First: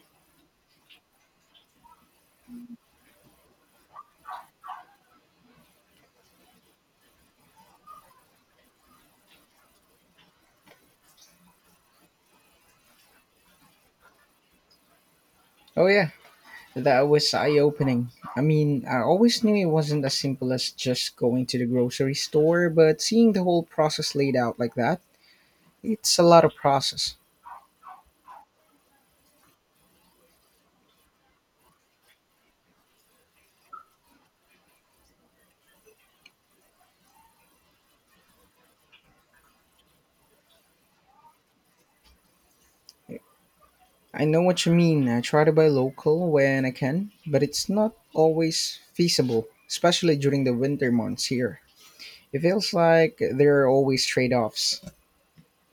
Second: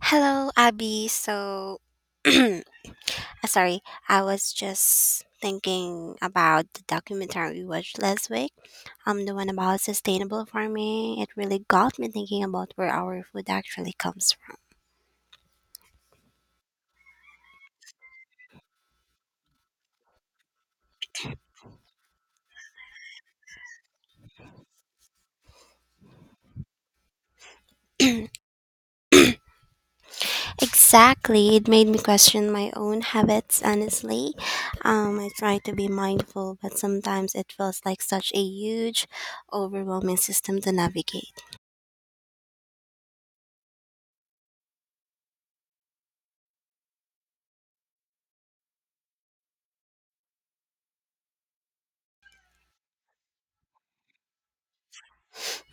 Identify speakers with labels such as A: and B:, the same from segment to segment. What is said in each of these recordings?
A: Hello, Abby. So, uh, sorry, I was just thinking about the documentary we watched last week. The one about sustainable farming. It really got me thinking about where our food actually comes from.
B: Oh yeah, that was eye-opening. I mean, I always knew it wasn't as simple as just going to the grocery store, but seeing the whole process laid out like that, it's a lot of process.
A: Exactly, it made me question my own habits. Honestly, I try to be mindful, but sometimes it feels like such a huge, overwhelming system to navigate.
B: I know what you mean. I try to buy local when I can, but it's not always feasible, especially during the winter months here. It feels like there are always trade-offs.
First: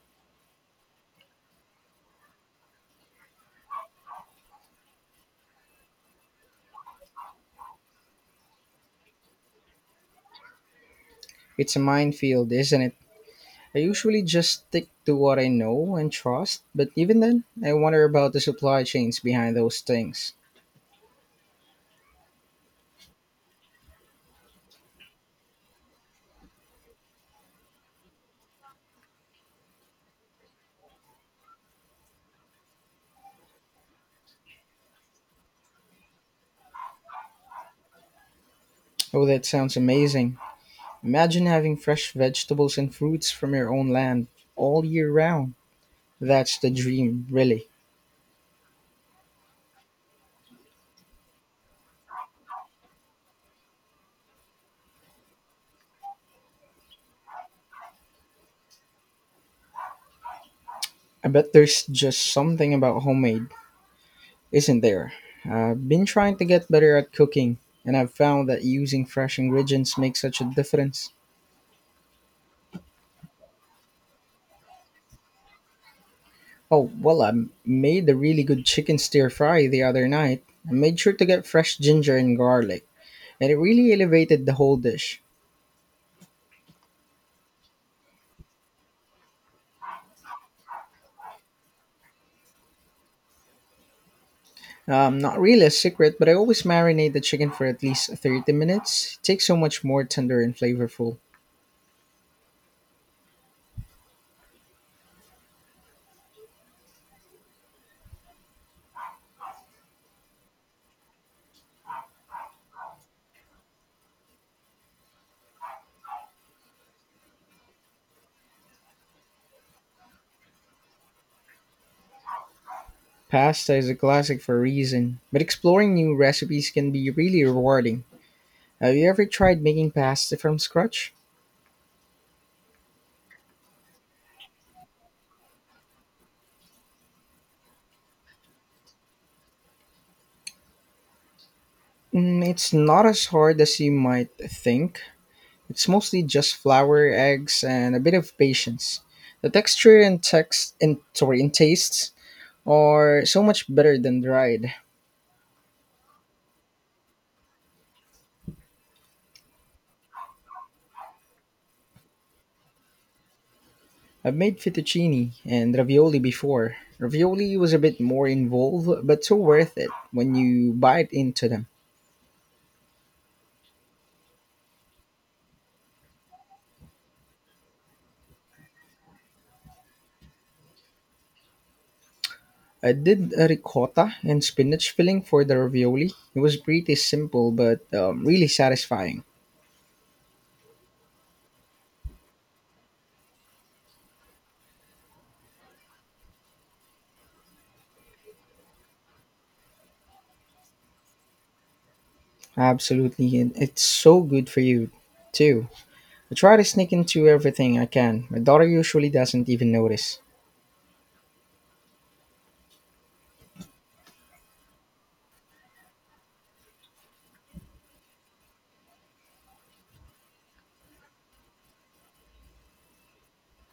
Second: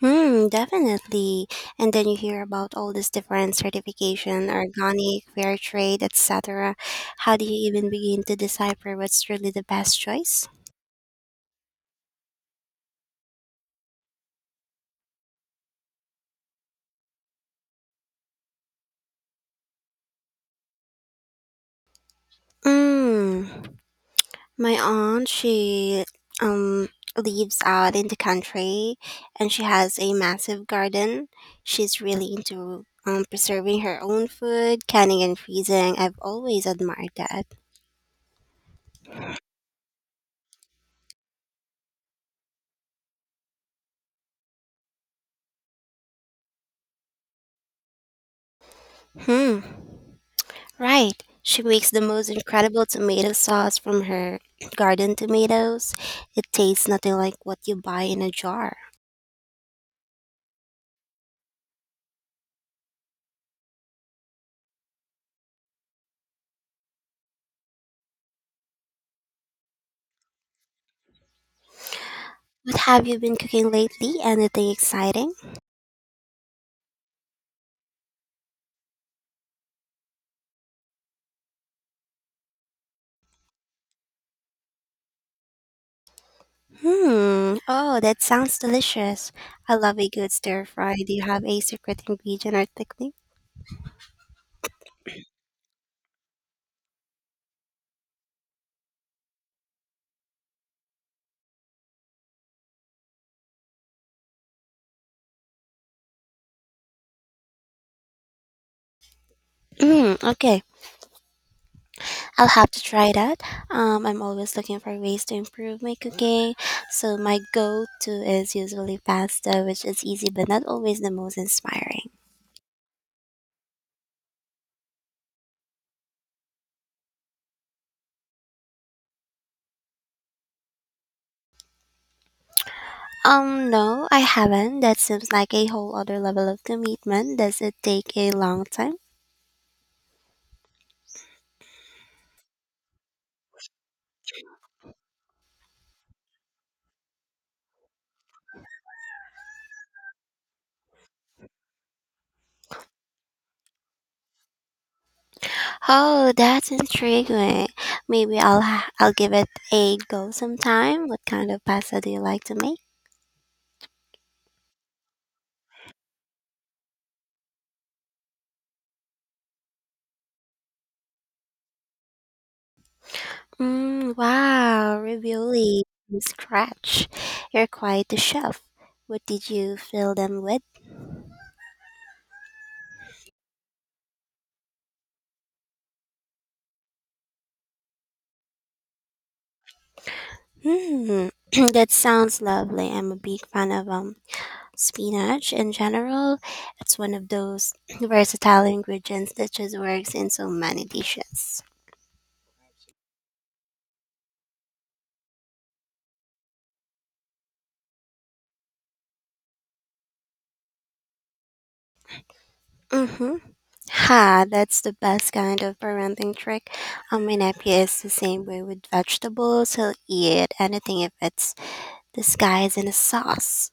A: Hmm, definitely. And then you hear about all this different certification, organic, fair trade, etc. How do you even begin to decipher what's really the best choice?
B: It's a minefield, isn't it? I usually just stick to what I know and trust, but even then, I wonder about the supply chains behind those things.
A: Mm, my aunt, she um lives out in the country and she has a massive garden. She's really into preserving her own food, canning and freezing. I've always admired that.
B: Oh, that sounds amazing. Imagine having fresh vegetables and fruits from your own land all year round. That's the dream, really.
A: Hmm. Right. She makes the most incredible tomato sauce from her garden tomatoes. It tastes nothing like what you buy in a jar.
B: I bet there's just something about homemade, isn't there? I've been trying to get better at cooking, and I've found that using fresh ingredients makes such a difference.
A: What have you been cooking lately? Anything exciting?
B: Oh, well, I made a really good chicken stir fry the other night. I made sure to get fresh ginger and garlic, and it really elevated the whole dish.
A: Hmm. Oh, that sounds delicious. I love a good stir fry. Do you have a secret ingredient or technique?
B: Not really a secret, but I always marinate the chicken for at least 30 minutes. It takes so much more tender and flavorful.
A: Mm, okay, I'll have to try that. I'm always looking for ways to improve my cooking, so my go-to is usually pasta, which is easy but not always the most inspiring.
B: Pasta is a classic for a reason, but exploring new recipes can be really rewarding. Have you ever tried making pasta from scratch?
A: No, I haven't. That seems like a whole other level of commitment. Does it take a long time?
B: Mm, it's not as hard as you might think. It's mostly just flour, eggs, and a bit of patience. The texture and text and sorry, and tastes are so much better than dried.
A: Oh, that's intriguing. Maybe I'll give it a go sometime. What kind of pasta do you like to make?
B: I've made fettuccine and ravioli before. Ravioli was a bit more involved, but so worth it when you bite into them.
A: Mm, wow, ravioli from scratch. You're quite the chef. What did you fill them with?
B: I did a ricotta and spinach filling for the ravioli. It was pretty simple, but really satisfying.
A: Hmm, that sounds lovely. I'm a big fan of spinach, in general, it's one of those versatile ingredients that just works in so many dishes.
B: Absolutely, and it's so good for you too. I try to sneak into everything I can. My daughter usually doesn't even notice.
A: Mm-hmm. Ha, that's the best kind of parenting trick. My nephew is the same way with vegetables. He'll eat anything if it's disguised in a sauce.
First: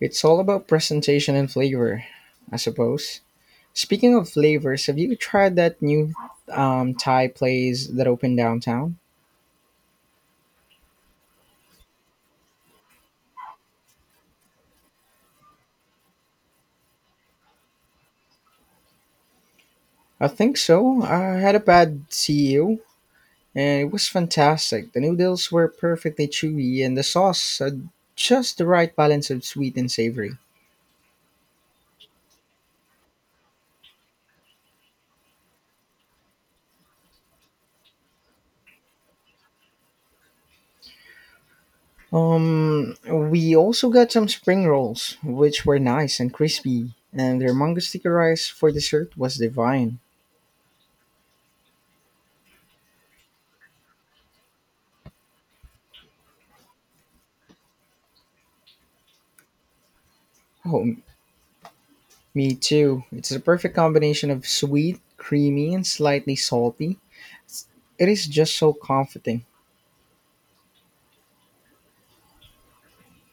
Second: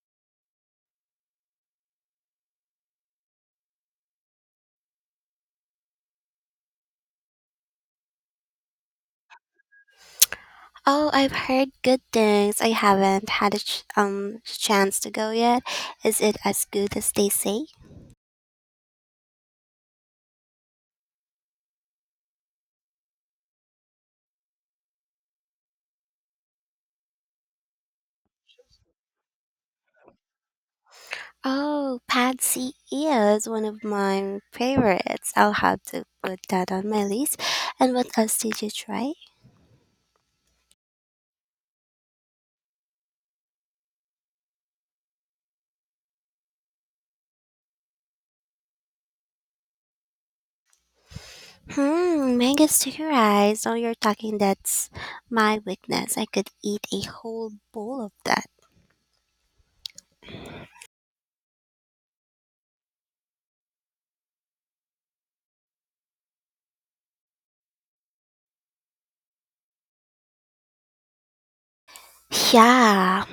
B: It's all about presentation and flavor, I suppose. Speaking of flavors, have you tried that new Thai place that opened downtown?
A: Oh, I've heard good things. I haven't had a chance to go yet. Is it as good as they say?
B: I think so. I had a bad CEO, and it was fantastic. The noodles were perfectly chewy, and the sauce had just the right balance of sweet and savory.
A: Oh, Patsy is one of my favorites. I'll have to put that on my list. And what else did you try?
B: We also got some spring rolls, which were nice and crispy, and their mango sticky rice for dessert was divine.
A: Hmm, mango sticker rice. Oh, you're talking that's my weakness. I could eat a whole bowl of that.
B: Oh, me too. It's a perfect combination of sweet, creamy, and slightly salty. It's- It is just so comforting.
A: Yeah,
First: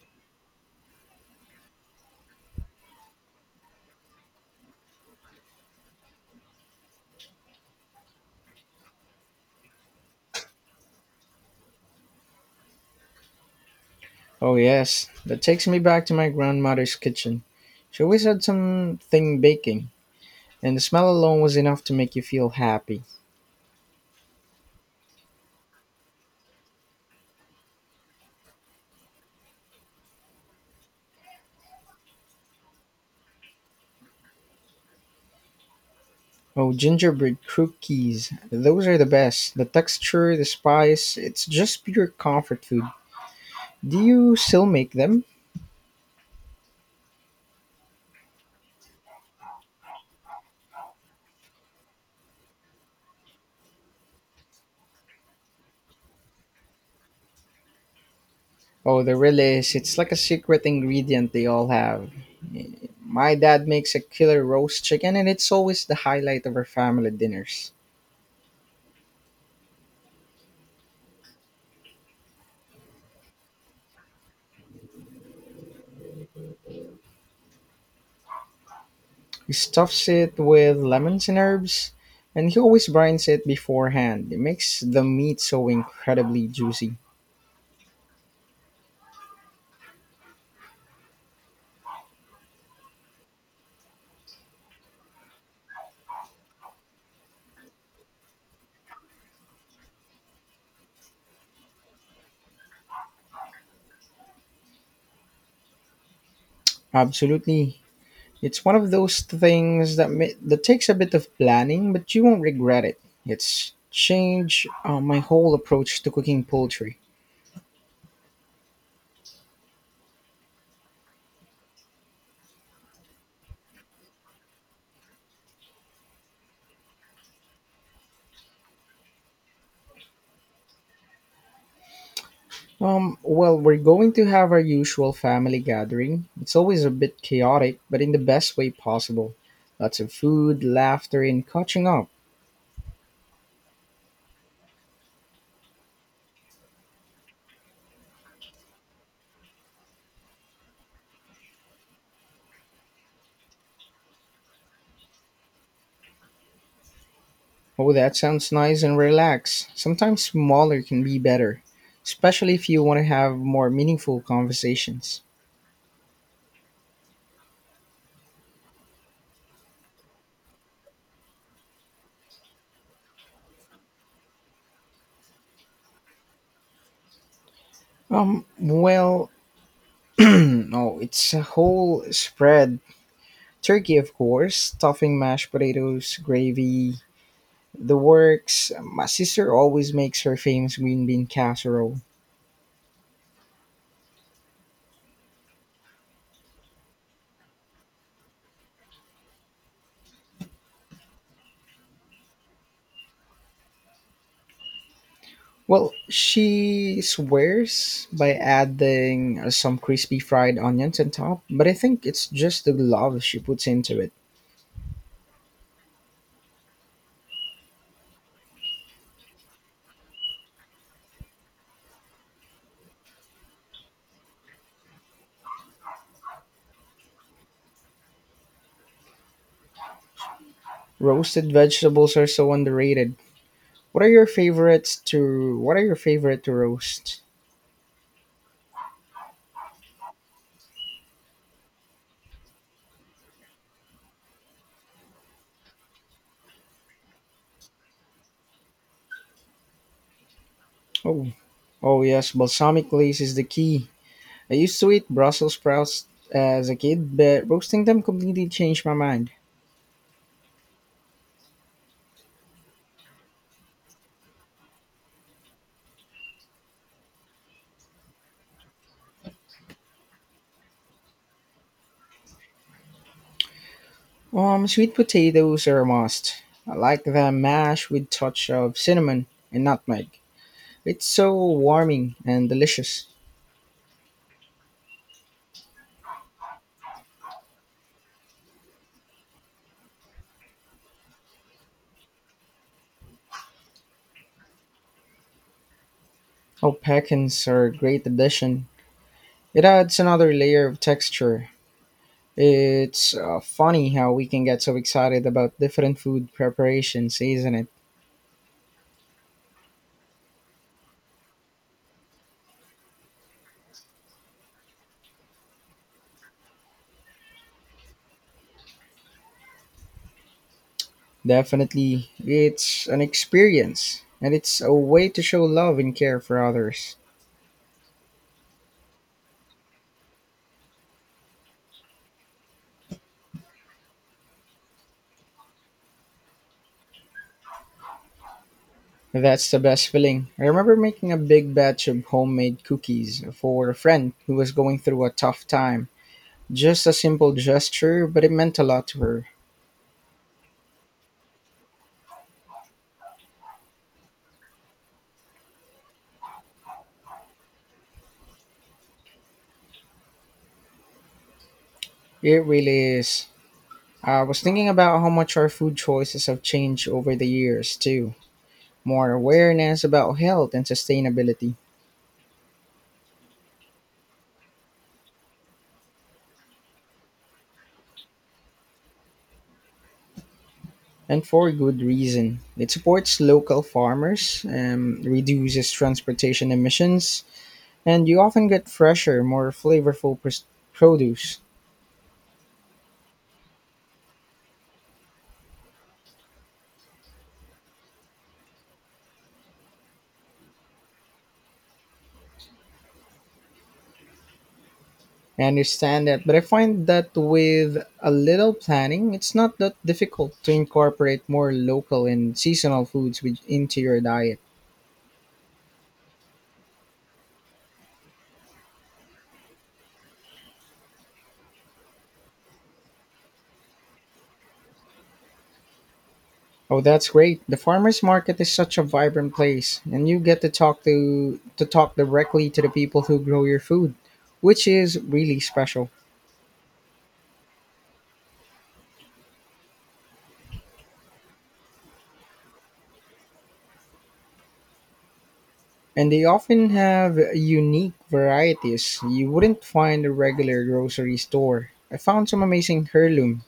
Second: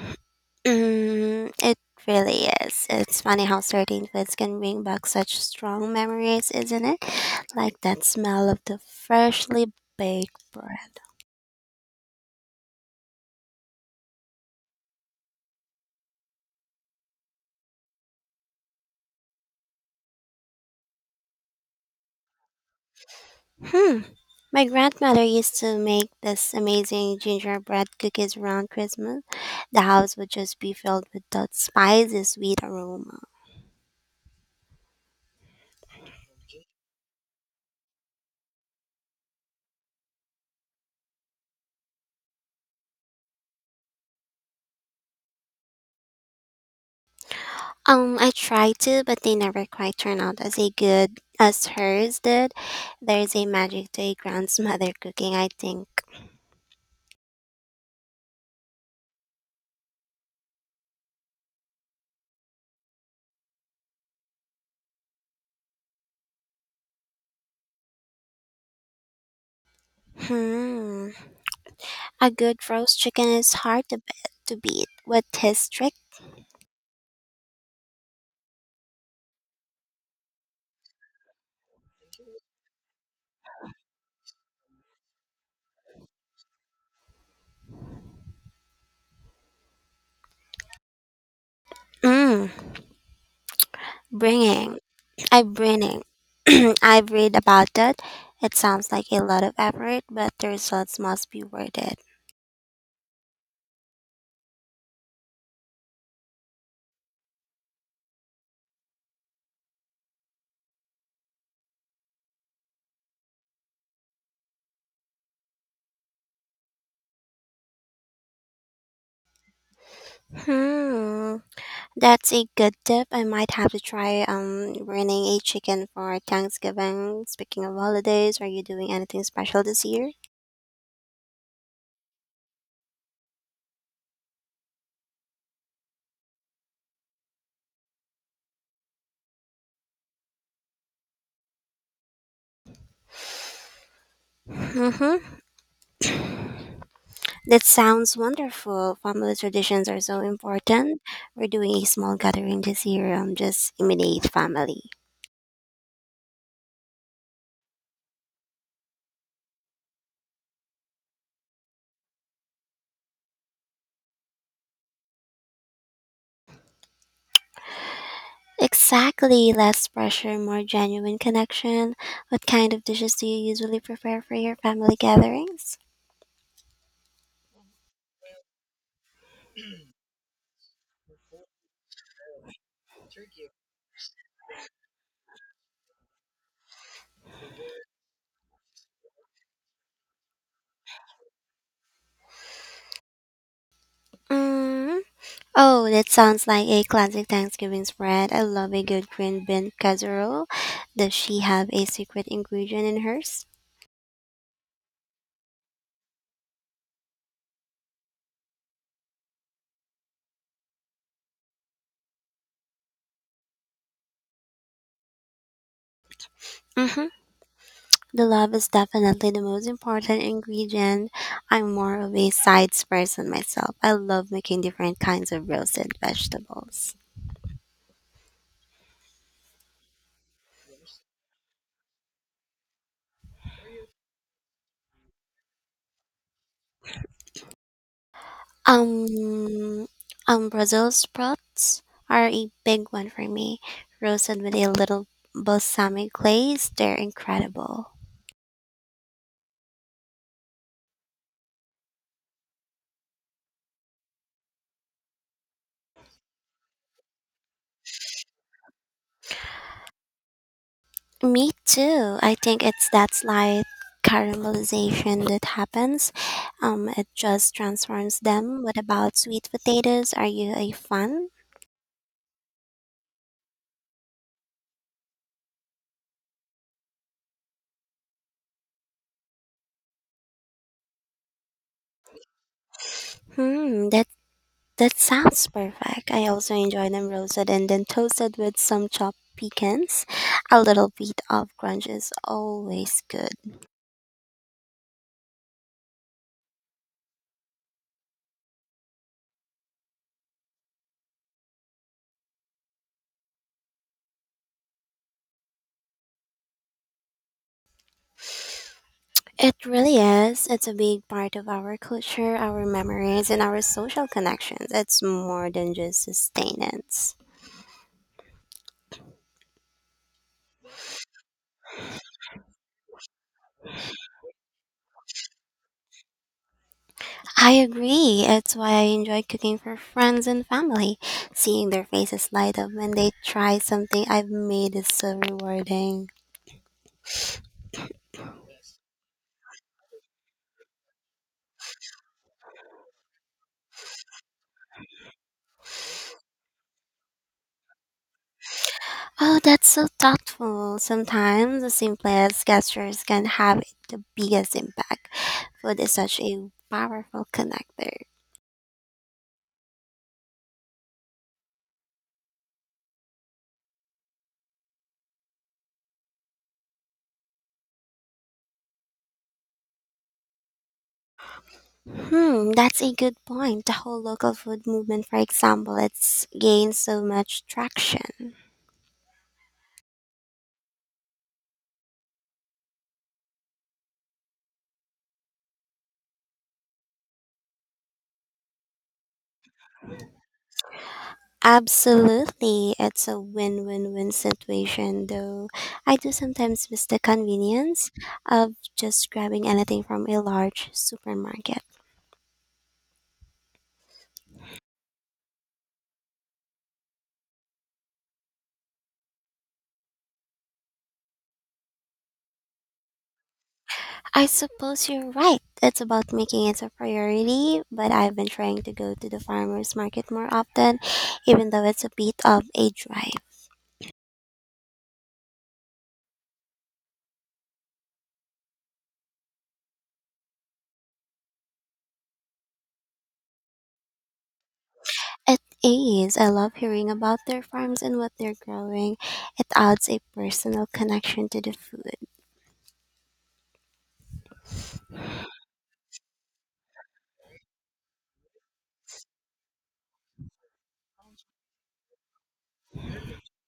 A: mm, it really is. It's funny how certain foods can bring back such strong memories, isn't it? Like that smell of the freshly baked bread.
B: Oh, yes, that takes me back to my grandmother's kitchen. She always had something baking, and the smell alone was enough to make you feel happy.
A: Hmm. My grandmother used to make this amazing gingerbread cookies around Christmas. The house would just be filled with that spicy sweet aroma.
B: Oh, gingerbread cookies. Those are the best. The texture, the spice, it's just pure comfort food. Do you still make them?
A: I tried to, but they never quite turned out as a good as hers did. There's a magic to a grandmother cooking, I think.
B: Oh, there really is. It's like a secret ingredient they all have. My dad makes a killer roast chicken, and it's always the highlight of our family dinners.
A: Hmm. A good roast chicken is hard to, to beat. What his trick?
B: He stuffs it with lemons and herbs, and he always brines it beforehand. It makes the meat so incredibly juicy.
A: Mmm, bringing. I've reading. I've read about that. It sounds like a lot of effort, but the results must be worth it.
B: Absolutely. It's one of those things that that takes a bit of planning, but you won't regret it. It's changed my whole approach to cooking poultry.
A: Hmm. That's a good tip. I might have to try running a chicken for Thanksgiving. Speaking of holidays, are you doing anything special this year?
B: We're going to have our usual family gathering. It's always a bit chaotic, but in the best way possible. Lots of food, laughter, and catching up.
A: Mm-hmm. That sounds wonderful. Family traditions are so important. We're doing a small gathering this year, just immediate family.
B: Oh, that sounds nice and relaxed. Sometimes smaller can be better, especially if you want to have more meaningful conversations.
A: Exactly, less pressure, more genuine connection. What kind of dishes do you usually prepare for your family gatherings?
B: Um, well, no, it's a whole spread. Turkey, of course, stuffing, mashed potatoes, gravy, the works. My sister always makes her famous green bean casserole.
A: Mm. Oh, that sounds like a classic Thanksgiving spread. I love a good green bean casserole. Does she have a secret ingredient in hers?
B: Well, she swears by adding some crispy fried onions on top, but I think it's just the love she puts into it.
A: Mm-hmm. The love is definitely the most important ingredient. I'm more of a sides person myself. I love making different kinds of roasted vegetables.
B: Roasted vegetables are so underrated. What are your favorite to roast?
A: Um, Brussels sprouts are a big one for me. Roasted with a little balsamic glaze, they're incredible.
B: Oh, oh yes, balsamic glaze is the key. I used to eat Brussels sprouts as a kid, but roasting them completely changed my mind.
A: Me too. I think it's that slight caramelization that happens. It just transforms them. What about sweet potatoes? Are you a fan?
B: Sweet potatoes are a must. I like them mashed with touch of cinnamon and nutmeg. It's so warming and delicious.
A: Hmm, that sounds perfect. I also enjoy them roasted and then toasted with some chopped pecans. A little bit of crunch is always good.
B: Oh, pecans are a great addition. It adds another layer of texture. It's funny how we can get so excited about different food preparations, isn't it?
A: It really is. It's a big part of our culture, our memories, and our social connections. It's more than just sustenance.
B: Definitely, it's an experience and it's a way to show love and care for others.
A: I agree. It's why I enjoy cooking for friends and family. Seeing their faces light up when they try something I've made is so rewarding.
B: That's the best feeling. I remember making a big batch of homemade cookies for a friend who was going through a tough time. Just a simple gesture, but it meant a lot to her.
A: Oh, that's so thoughtful. Sometimes the simplest gestures can have the biggest impact. Food is such a powerful connector.
B: It really is. I was thinking about how much our food choices have changed over the years, too. More awareness about health and sustainability,
A: Hmm, that's a good point. The whole local food movement, for example, it's gained so much traction.
B: and for good reason. It supports local farmers, reduces transportation emissions, and you often get fresher, more flavorful produce.
A: Absolutely, it's a win win win situation, though I do sometimes miss the convenience of just grabbing anything from a large supermarket.
B: I understand that, but I find that with a little planning, it's not that difficult to incorporate more local and seasonal foods into your
A: I
B: diet.
A: suppose you're right. It's about making it a priority, but I've been trying to go to the farmers market more often, even though it's a bit of a drive.
B: Oh, that's great. The farmers market is such a vibrant place, and you get to talk directly to the people who grow your food, which is
A: It
B: really special.
A: is. I love hearing about their farms and what they're growing. It adds a personal connection to the food.
B: And they often have unique varieties you wouldn't find a regular grocery store. I found some amazing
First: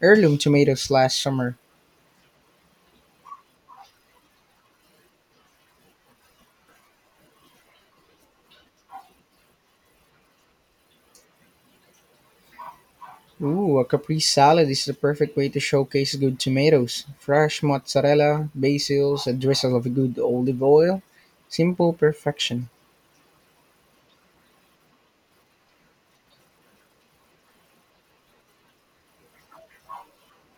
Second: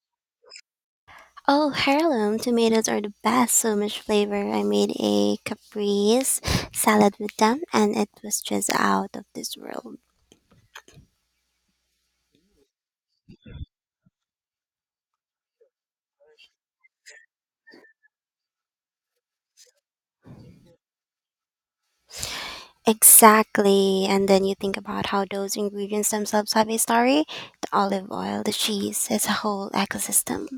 B: heirloom tomatoes last summer.
A: Oh, heirloom tomatoes are the best. So much flavor. I made a caprese salad with them, and it was just out of this world.
B: Ooh, a caprese salad is the perfect way to showcase good tomatoes. Fresh mozzarella, basils, a drizzle of good olive oil. Simple perfection.
A: Exactly. And then you think about how those ingredients themselves have a story. The olive oil, the cheese, it's a whole ecosystem.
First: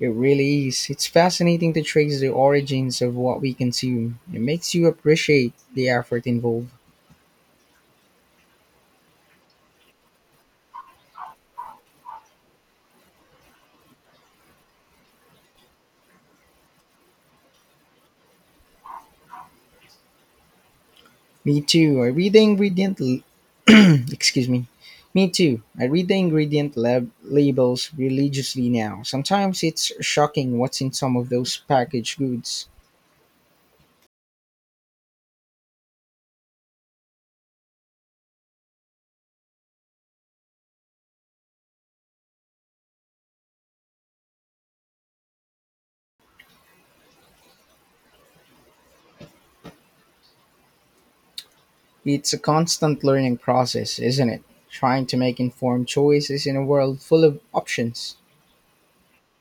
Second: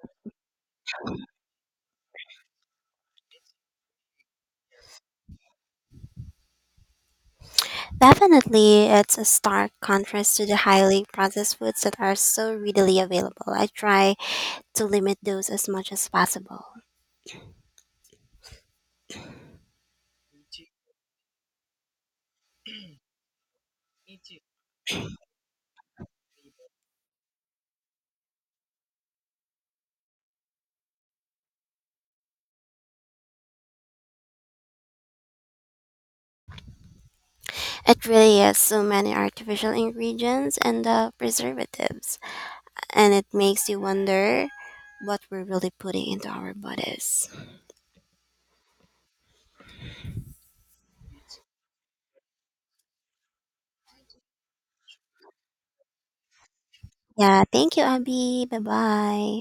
B: It really is. It's fascinating to trace the origins of what we consume. It makes you appreciate the effort involved.
A: Definitely, it's a stark contrast to the highly processed foods that are so readily available. I try to limit those as much as possible.
B: Me too. I read the ingredient. L- Excuse me. Me too. I read the ingredient labels religiously now. Sometimes it's shocking what's in some of those packaged goods.
A: It really has so many artificial ingredients and preservatives, and it makes you wonder what we're really putting into our bodies.
B: It's a constant learning process, isn't it? Trying to make informed choices in a world full of
A: Yeah, thank you,
B: options.
A: Abby. Bye bye.